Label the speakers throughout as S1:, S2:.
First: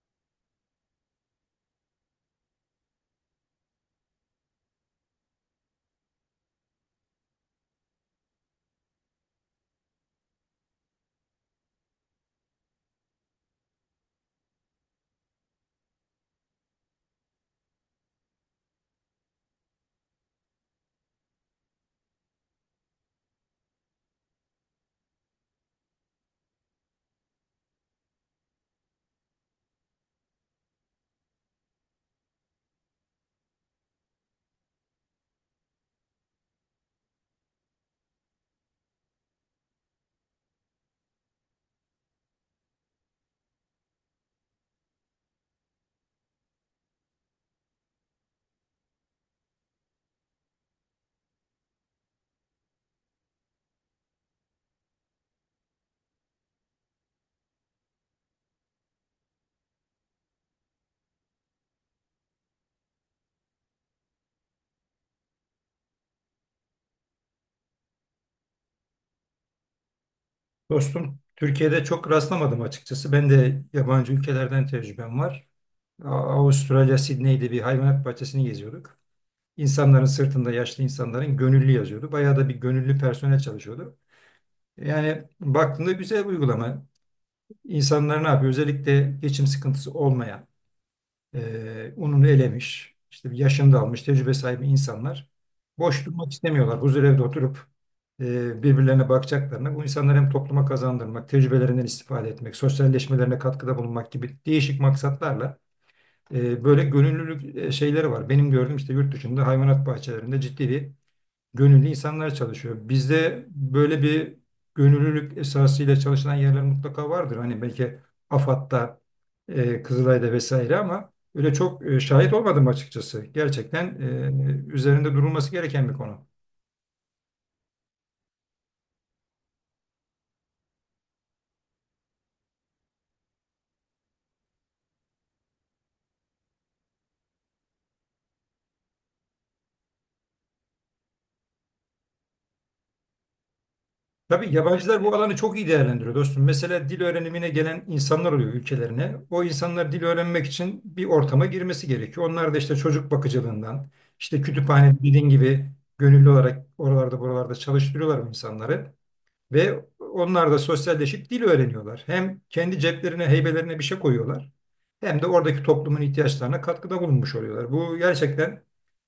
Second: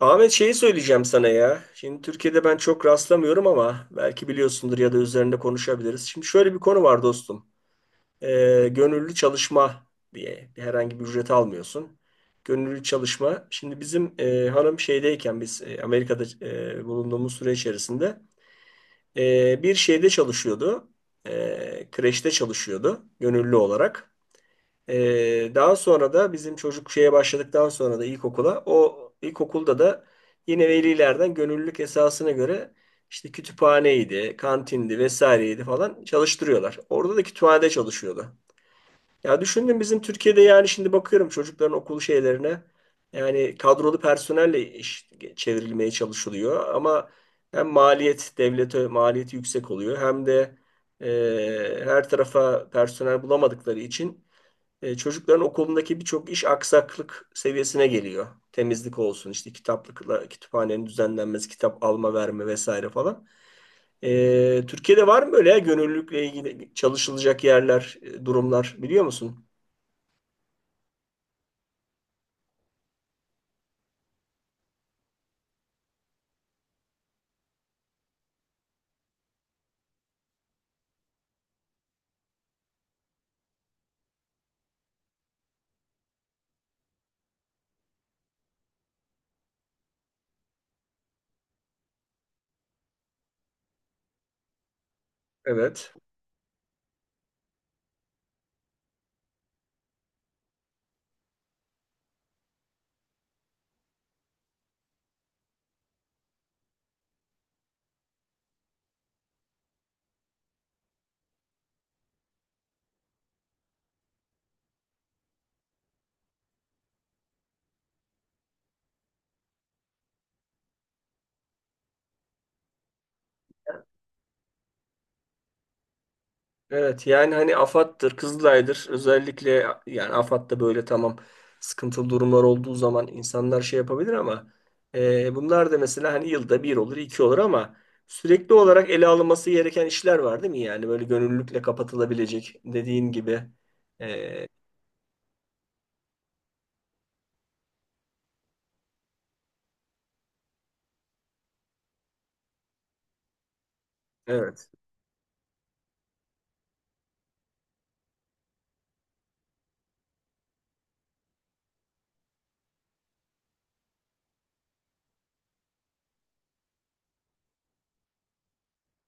S1: Ahmet şeyi söyleyeceğim sana ya. Şimdi Türkiye'de ben çok rastlamıyorum ama belki biliyorsundur ya da üzerinde konuşabiliriz. Şimdi şöyle bir konu var dostum. Gönüllü çalışma diye bir herhangi bir ücret almıyorsun. Gönüllü çalışma. Şimdi bizim hanım şeydeyken biz Amerika'da bulunduğumuz süre içerisinde bir şeyde çalışıyordu. Kreşte çalışıyordu gönüllü olarak. Daha sonra da bizim çocuk şeye başladıktan sonra da ilkokula o ilkokulda da yine velilerden gönüllülük esasına göre işte kütüphaneydi, kantindi vesaireydi falan çalıştırıyorlar. Orada da kütüphanede çalışıyordu. Ya düşündüm bizim Türkiye'de yani şimdi bakıyorum çocukların okul şeylerine yani kadrolu personelle iş çevrilmeye çalışılıyor ama hem maliyet devlete maliyeti yüksek oluyor hem de her tarafa personel bulamadıkları için çocukların okulundaki birçok iş aksaklık seviyesine geliyor. Temizlik olsun, işte kitaplıkla, kütüphanenin düzenlenmesi, kitap alma verme vesaire falan. Türkiye'de var mı böyle ya gönüllülükle ilgili çalışılacak yerler, durumlar biliyor musun?
S2: Dostum, Türkiye'de çok rastlamadım açıkçası. Ben de yabancı ülkelerden tecrübem var. A- Avustralya, Sydney'de bir hayvanat bahçesini geziyorduk. İnsanların sırtında yaşlı insanların gönüllü yazıyordu. Bayağı da bir gönüllü personel çalışıyordu. Yani baktığında güzel bir uygulama. İnsanlar ne yapıyor? Özellikle geçim sıkıntısı olmayan, ununu elemiş, işte bir yaşını da almış, tecrübe sahibi insanlar
S1: Evet.
S2: boş durmak istemiyorlar. Huzurevde oturup birbirlerine bakacaklarına bu insanları hem topluma kazandırmak, tecrübelerinden istifade etmek, sosyalleşmelerine katkıda bulunmak gibi değişik maksatlarla böyle gönüllülük şeyleri var. Benim gördüğüm işte yurt dışında hayvanat bahçelerinde ciddi bir gönüllü insanlar çalışıyor. Bizde böyle bir gönüllülük esasıyla çalışılan yerler mutlaka vardır. Hani belki AFAD'da, Kızılay'da vesaire ama öyle çok şahit olmadım açıkçası. Gerçekten üzerinde durulması gereken bir konu.
S1: Evet yani hani AFAD'dır, Kızılay'dır. Özellikle yani AFAD'da böyle tamam sıkıntılı durumlar olduğu zaman insanlar şey yapabilir ama bunlar da mesela hani yılda bir olur, iki olur ama sürekli olarak ele alınması gereken işler var değil mi? Yani böyle gönüllülükle kapatılabilecek dediğin gibi. E,
S2: Tabii yabancılar bu alanı çok iyi değerlendiriyor dostum. Mesela dil öğrenimine gelen insanlar oluyor ülkelerine. O insanlar dil öğrenmek için bir ortama girmesi gerekiyor. Onlar da işte çocuk bakıcılığından, işte
S1: evet.
S2: kütüphane dediğin gibi gönüllü olarak oralarda buralarda çalıştırıyorlar bu insanları. Ve onlar da sosyalleşip dil öğreniyorlar. Hem kendi ceplerine, heybelerine bir şey koyuyorlar. Hem de oradaki toplumun ihtiyaçlarına katkıda bulunmuş oluyorlar. Bu gerçekten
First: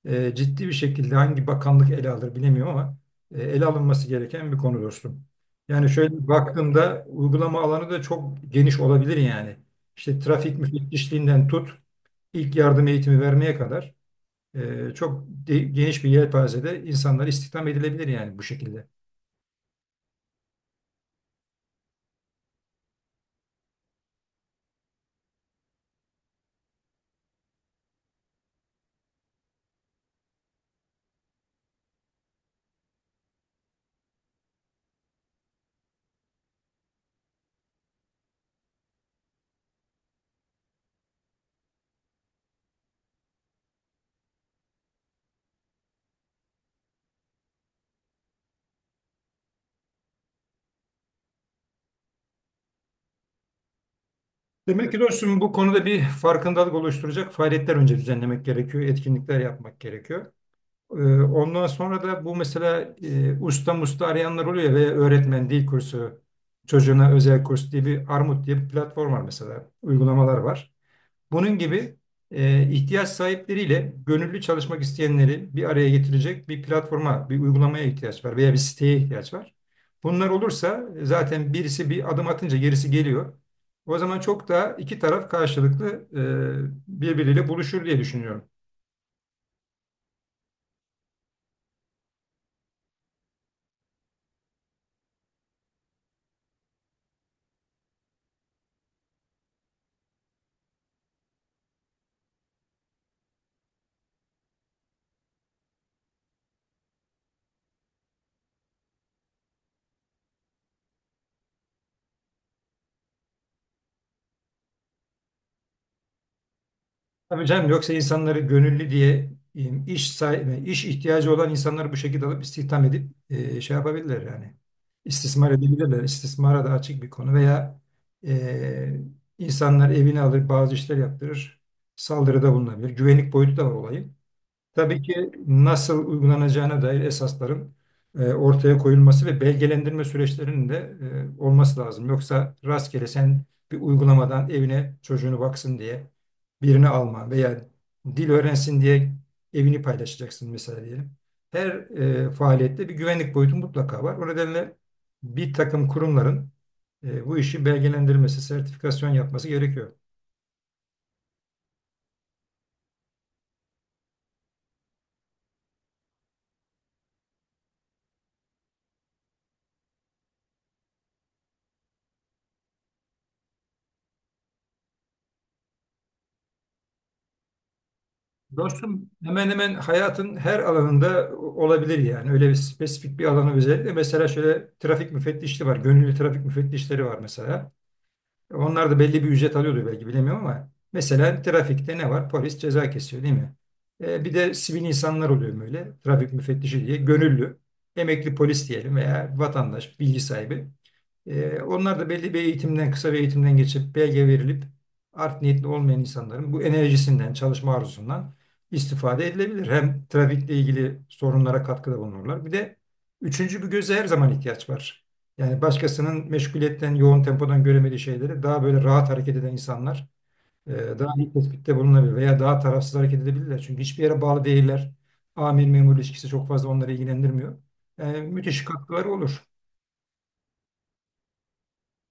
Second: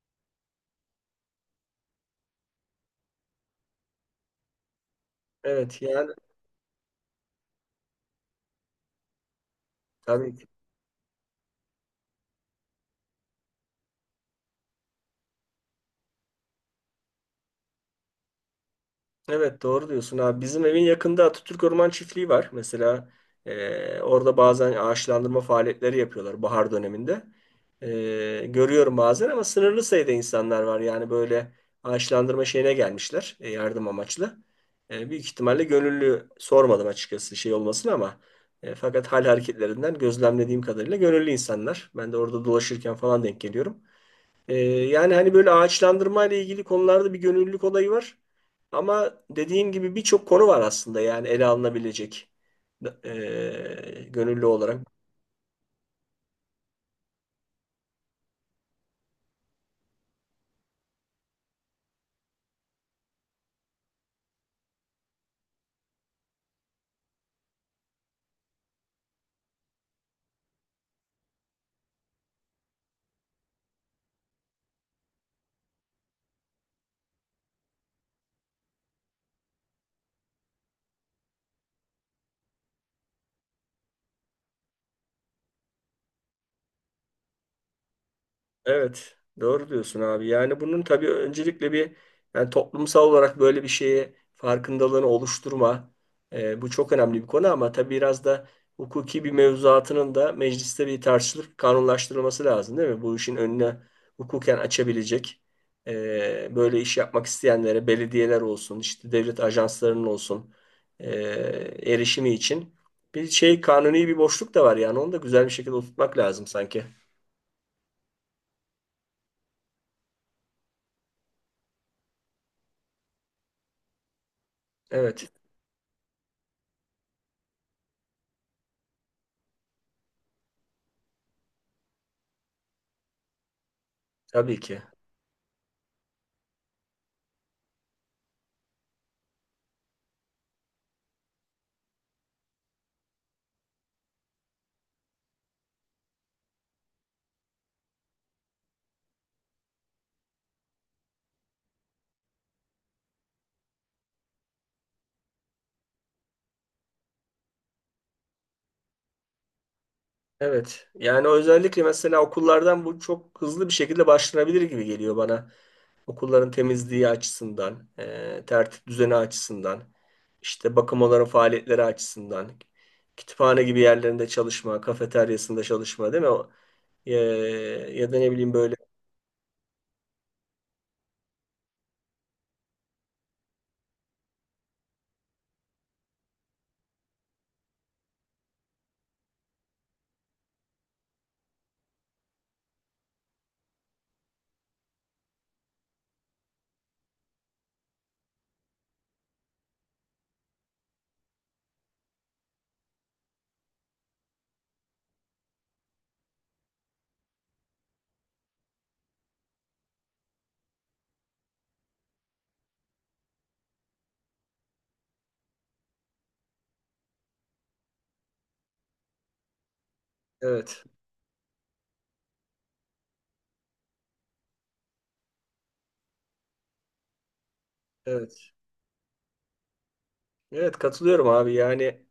S2: ciddi bir şekilde hangi bakanlık ele alır bilemiyorum ama ele alınması gereken bir konu dostum.
S1: Evet
S2: Yani
S1: yani
S2: şöyle baktığımda uygulama alanı da çok geniş olabilir yani. İşte
S1: tabii ki.
S2: trafik müfettişliğinden tut, ilk yardım eğitimi vermeye kadar çok geniş bir yelpazede insanlar istihdam edilebilir yani bu şekilde.
S1: Evet doğru diyorsun abi. Bizim evin yakında Atatürk Orman Çiftliği var. Mesela orada bazen ağaçlandırma faaliyetleri yapıyorlar bahar döneminde. Görüyorum bazen ama sınırlı sayıda insanlar var. Yani böyle ağaçlandırma şeyine gelmişler yardım amaçlı. Büyük ihtimalle gönüllü sormadım açıkçası şey olmasını ama fakat hal hareketlerinden gözlemlediğim kadarıyla gönüllü insanlar. Ben de orada dolaşırken falan denk geliyorum. Yani hani böyle ağaçlandırma ile ilgili konularda bir gönüllülük olayı var. Ama dediğim gibi birçok konu var aslında yani ele alınabilecek gönüllü olarak.
S2: Demek ki dostum bu konuda bir farkındalık oluşturacak faaliyetler önce düzenlemek gerekiyor, etkinlikler yapmak gerekiyor. Ee, Ondan sonra da bu mesela usta musta arayanlar oluyor ve öğretmen dil kursu, çocuğuna özel kurs diye bir Armut diye bir platform var mesela, uygulamalar var. Bunun gibi ihtiyaç sahipleriyle gönüllü çalışmak isteyenleri bir araya getirecek bir platforma, bir uygulamaya ihtiyaç var veya bir siteye ihtiyaç var. Bunlar olursa zaten birisi bir adım atınca gerisi geliyor. O zaman çok daha iki taraf karşılıklı birbiriyle buluşur diye düşünüyorum.
S1: Evet, doğru diyorsun abi. Yani bunun tabii öncelikle bir yani toplumsal olarak böyle bir şeye farkındalığını oluşturma bu çok önemli bir konu ama tabii biraz da hukuki bir mevzuatının da mecliste bir tartışılıp kanunlaştırılması lazım değil mi? Bu işin önüne hukuken açabilecek böyle iş yapmak isteyenlere belediyeler olsun, işte devlet ajanslarının olsun e, erişimi için bir şey kanuni bir boşluk da var yani onu da güzel bir şekilde oturtmak lazım sanki.
S2: Tabii canım yoksa insanları gönüllü diye iş sahibi, iş ihtiyacı olan insanları bu şekilde alıp istihdam edip şey yapabilirler yani.
S1: Evet,
S2: İstismar edebilirler. İstismara da açık bir konu veya e, insanlar evini alır bazı işler yaptırır. Saldırıda bulunabilir. Güvenlik boyutu da var olayın.
S1: tabii ki.
S2: Tabii ki nasıl uygulanacağına dair esasların ortaya koyulması ve belgelendirme süreçlerinin de olması lazım. Yoksa rastgele sen bir uygulamadan evine çocuğunu baksın diye birini alma veya dil öğrensin diye evini paylaşacaksın mesela diyelim. Her faaliyette bir güvenlik boyutu mutlaka var. O nedenle bir takım kurumların bu işi belgelendirmesi, sertifikasyon yapması gerekiyor.
S1: Evet. Yani özellikle mesela okullardan bu çok hızlı bir şekilde başlanabilir gibi geliyor bana. Okulların temizliği açısından, tertip düzeni açısından, işte bakım onların faaliyetleri açısından, kütüphane gibi yerlerinde çalışma, kafeteryasında çalışma değil mi? O- E, ya da ne bileyim böyle.
S2: Dostum hemen hemen hayatın her alanında olabilir yani. Öyle bir spesifik bir alanı özellikle. Mesela şöyle trafik müfettişliği var. Gönüllü trafik müfettişleri var mesela. Onlar da belli bir ücret alıyordu belki bilemiyorum ama mesela trafikte ne var? Polis ceza kesiyor değil mi? Bir de sivil insanlar oluyor böyle. Trafik müfettişi diye gönüllü, emekli polis diyelim veya vatandaş, bilgi sahibi. Onlar da belli bir eğitimden, kısa bir eğitimden geçip belge verilip art niyetli olmayan insanların bu enerjisinden, çalışma arzusundan istifade edilebilir. Hem trafikle ilgili sorunlara katkıda bulunurlar. Bir de üçüncü bir göze her zaman ihtiyaç var. Yani başkasının meşguliyetten, yoğun tempodan göremediği şeyleri daha böyle rahat hareket eden insanlar e,
S1: Evet,
S2: daha iyi tespitte bulunabilir veya daha tarafsız hareket edebilirler. Çünkü hiçbir yere bağlı değiller. Amir memur ilişkisi çok fazla onları ilgilendirmiyor. Yani
S1: evet.
S2: müthiş katkıları olur.
S1: Evet katılıyorum abi yani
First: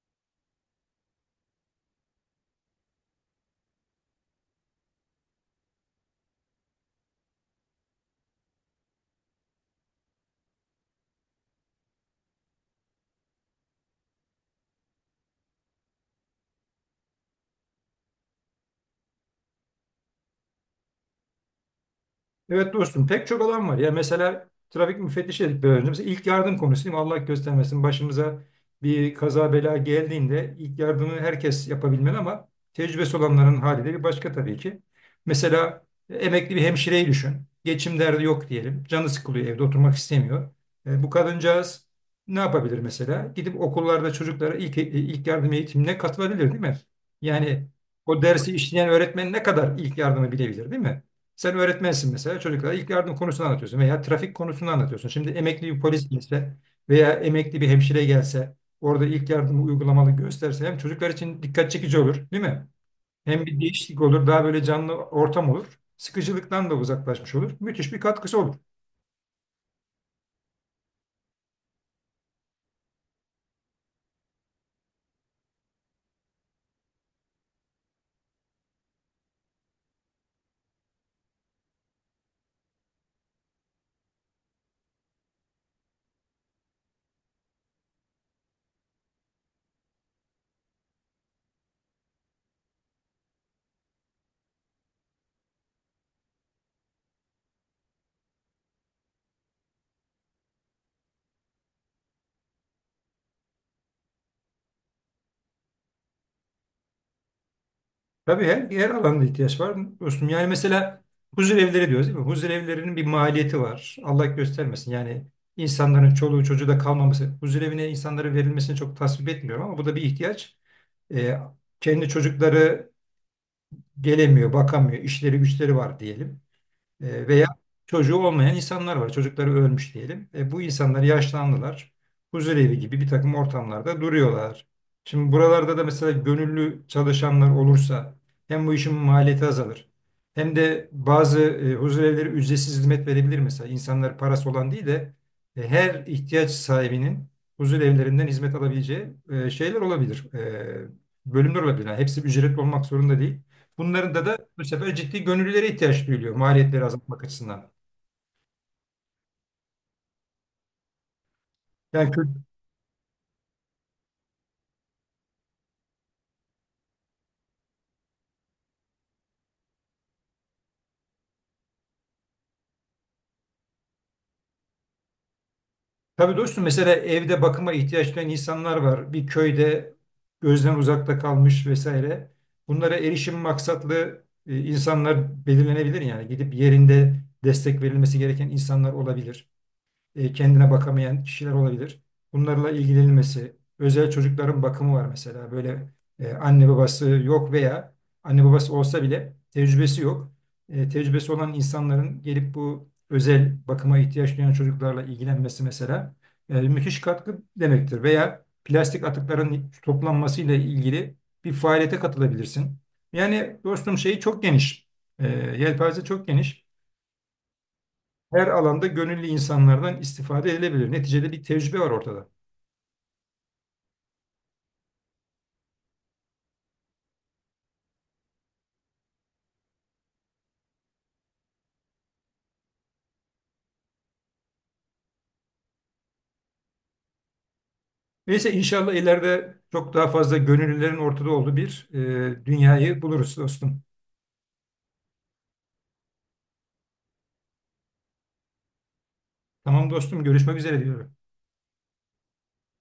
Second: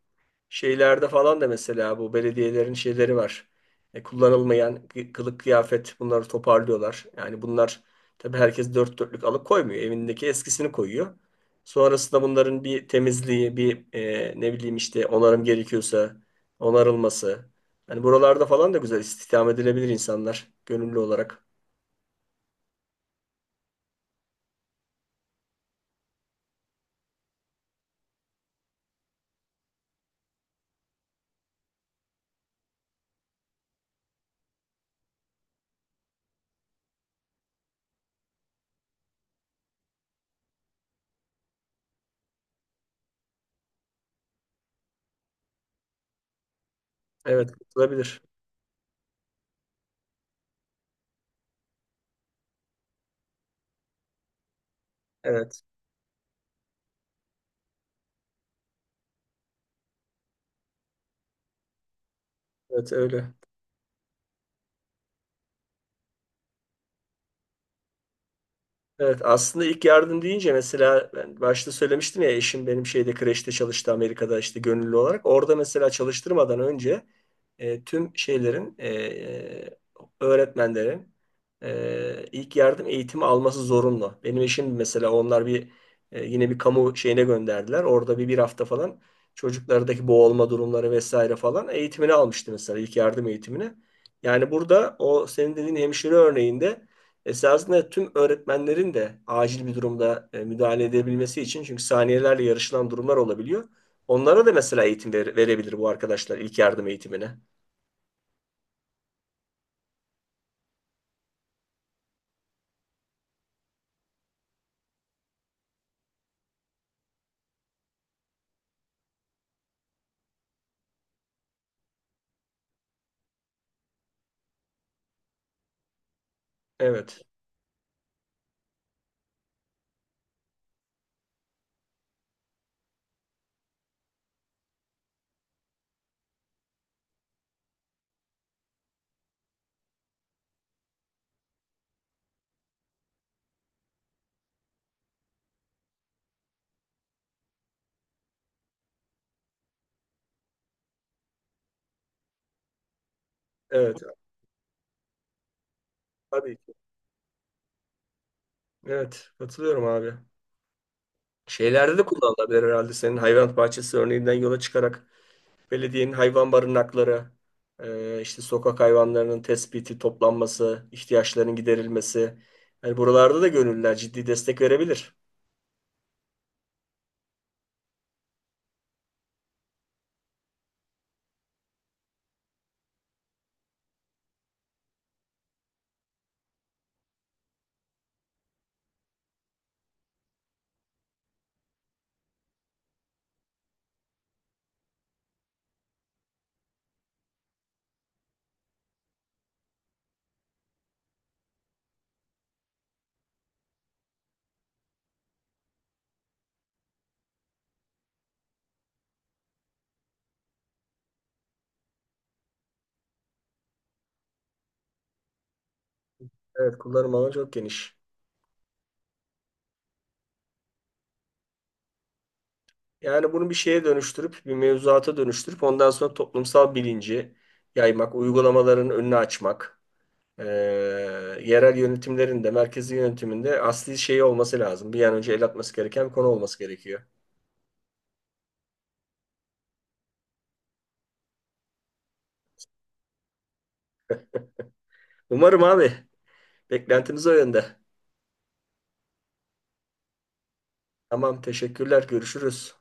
S1: şeylerde falan da mesela bu belediyelerin şeyleri var. Kullanılmayan kılık kıyafet bunları toparlıyorlar. Yani bunlar tabii herkes dört dörtlük alıp koymuyor. Evindeki eskisini koyuyor. Sonrasında bunların bir temizliği, bir ne bileyim işte onarım gerekiyorsa onarılması. Yani buralarda falan da güzel istihdam edilebilir insanlar gönüllü olarak.
S2: Evet dostum pek çok alan var. Ya mesela trafik müfettişi dedik biraz önce. Mesela ilk yardım konusu Allah göstermesin başımıza bir kaza bela geldiğinde ilk yardımı herkes yapabilmeli ama tecrübesi olanların hali de bir başka tabii ki. Mesela emekli bir hemşireyi düşün. Geçim derdi yok diyelim. Canı sıkılıyor evde oturmak istemiyor. Bu kadıncağız ne yapabilir mesela? Gidip okullarda çocuklara ilk yardım eğitimine katılabilir değil mi?
S1: Evet,
S2: Yani
S1: katılabilir.
S2: o dersi işleyen öğretmen ne kadar ilk yardımı bilebilir değil mi? Sen öğretmensin mesela çocuklara ilk yardım konusunu anlatıyorsun veya trafik konusunu anlatıyorsun. Şimdi
S1: Evet,
S2: emekli bir polis gelse veya emekli bir hemşire gelse orada ilk yardımı uygulamalı gösterse hem çocuklar için dikkat çekici olur değil mi?
S1: evet öyle.
S2: Hem bir değişiklik olur daha böyle canlı ortam olur. Sıkıcılıktan da uzaklaşmış olur. Müthiş bir katkısı olur.
S1: Evet aslında ilk yardım deyince mesela ben başta söylemiştim ya eşim benim şeyde kreşte çalıştı Amerika'da işte gönüllü olarak. Orada mesela çalıştırmadan önce tüm şeylerin öğretmenlerin ilk yardım eğitimi alması zorunlu. Benim eşim mesela onlar bir yine bir kamu şeyine gönderdiler. Orada bir hafta falan çocuklardaki boğulma durumları vesaire falan eğitimini almıştı mesela ilk yardım eğitimini. Yani burada o senin dediğin hemşire örneğinde esasında tüm öğretmenlerin de acil bir durumda müdahale edebilmesi için çünkü saniyelerle yarışılan durumlar olabiliyor. Onlara da mesela verebilir bu arkadaşlar ilk yardım eğitimine.
S2: Tabii her, her alanda ihtiyaç var dostum. Yani mesela huzur evleri diyoruz değil mi? Huzur evlerinin bir maliyeti var. Allah göstermesin. Yani insanların çoluğu çocuğu da kalmaması. Huzur evine insanların verilmesini çok tasvip etmiyorum ama bu da bir ihtiyaç. E, Kendi çocukları gelemiyor, bakamıyor, işleri güçleri var diyelim.
S1: Evet.
S2: Veya çocuğu olmayan insanlar var. Çocukları ölmüş diyelim. Bu insanlar yaşlandılar. Huzurevi gibi bir takım ortamlarda duruyorlar. Şimdi buralarda da mesela gönüllü çalışanlar olursa hem bu işin maliyeti azalır. Hem de bazı huzurevleri ücretsiz hizmet verebilir mesela. İnsanlar parası olan değil de her ihtiyaç sahibinin huzurevlerinden hizmet alabileceği şeyler olabilir. Bölümler olabilir. Yani hepsi ücretli olmak zorunda değil.
S1: Evet.
S2: Bunların da bu sefer ciddi gönüllülere ihtiyaç duyuluyor
S1: Tabii ki.
S2: maliyetleri azaltmak açısından.
S1: Evet. Katılıyorum abi. Şeylerde de
S2: Yani kö-
S1: kullanılabilir herhalde senin hayvan bahçesi örneğinden yola çıkarak belediyenin hayvan barınakları, işte sokak hayvanlarının tespiti, toplanması, ihtiyaçlarının giderilmesi. Yani buralarda da gönüllüler ciddi destek verebilir.
S2: tabii dostum mesela evde bakıma ihtiyaç duyan insanlar var. Bir köyde gözden uzakta kalmış vesaire. Bunlara erişim maksatlı insanlar belirlenebilir yani gidip yerinde destek verilmesi gereken insanlar olabilir. Kendine bakamayan kişiler olabilir. Bunlarla ilgilenilmesi, özel çocukların bakımı var mesela. Böyle anne babası yok veya anne babası olsa bile tecrübesi yok. Tecrübesi olan insanların gelip bu özel bakıma ihtiyaç duyan çocuklarla ilgilenmesi mesela müthiş katkı demektir. Veya plastik atıkların toplanmasıyla ilgili bir faaliyete katılabilirsin. Yani dostum şeyi çok geniş. E, Yelpaze çok geniş
S1: Evet, kullanım alanı çok geniş.
S2: her alanda gönüllü insanlardan istifade edilebilir. Neticede bir tecrübe var ortada.
S1: Yani bunu bir şeye dönüştürüp, bir mevzuata dönüştürüp ondan sonra toplumsal bilinci yaymak, uygulamaların önünü açmak, eee, yerel yönetimlerin de merkezi yönetiminde asli şeyi olması lazım. Bir an önce el atması gereken bir konu olması gerekiyor.
S2: Neyse inşallah ileride çok daha fazla gönüllülerin ortada olduğu bir dünyayı buluruz dostum.
S1: Umarım abi. Beklentimiz o yönde.
S2: Tamam dostum görüşmek üzere diyorum.
S1: Tamam, teşekkürler. Görüşürüz.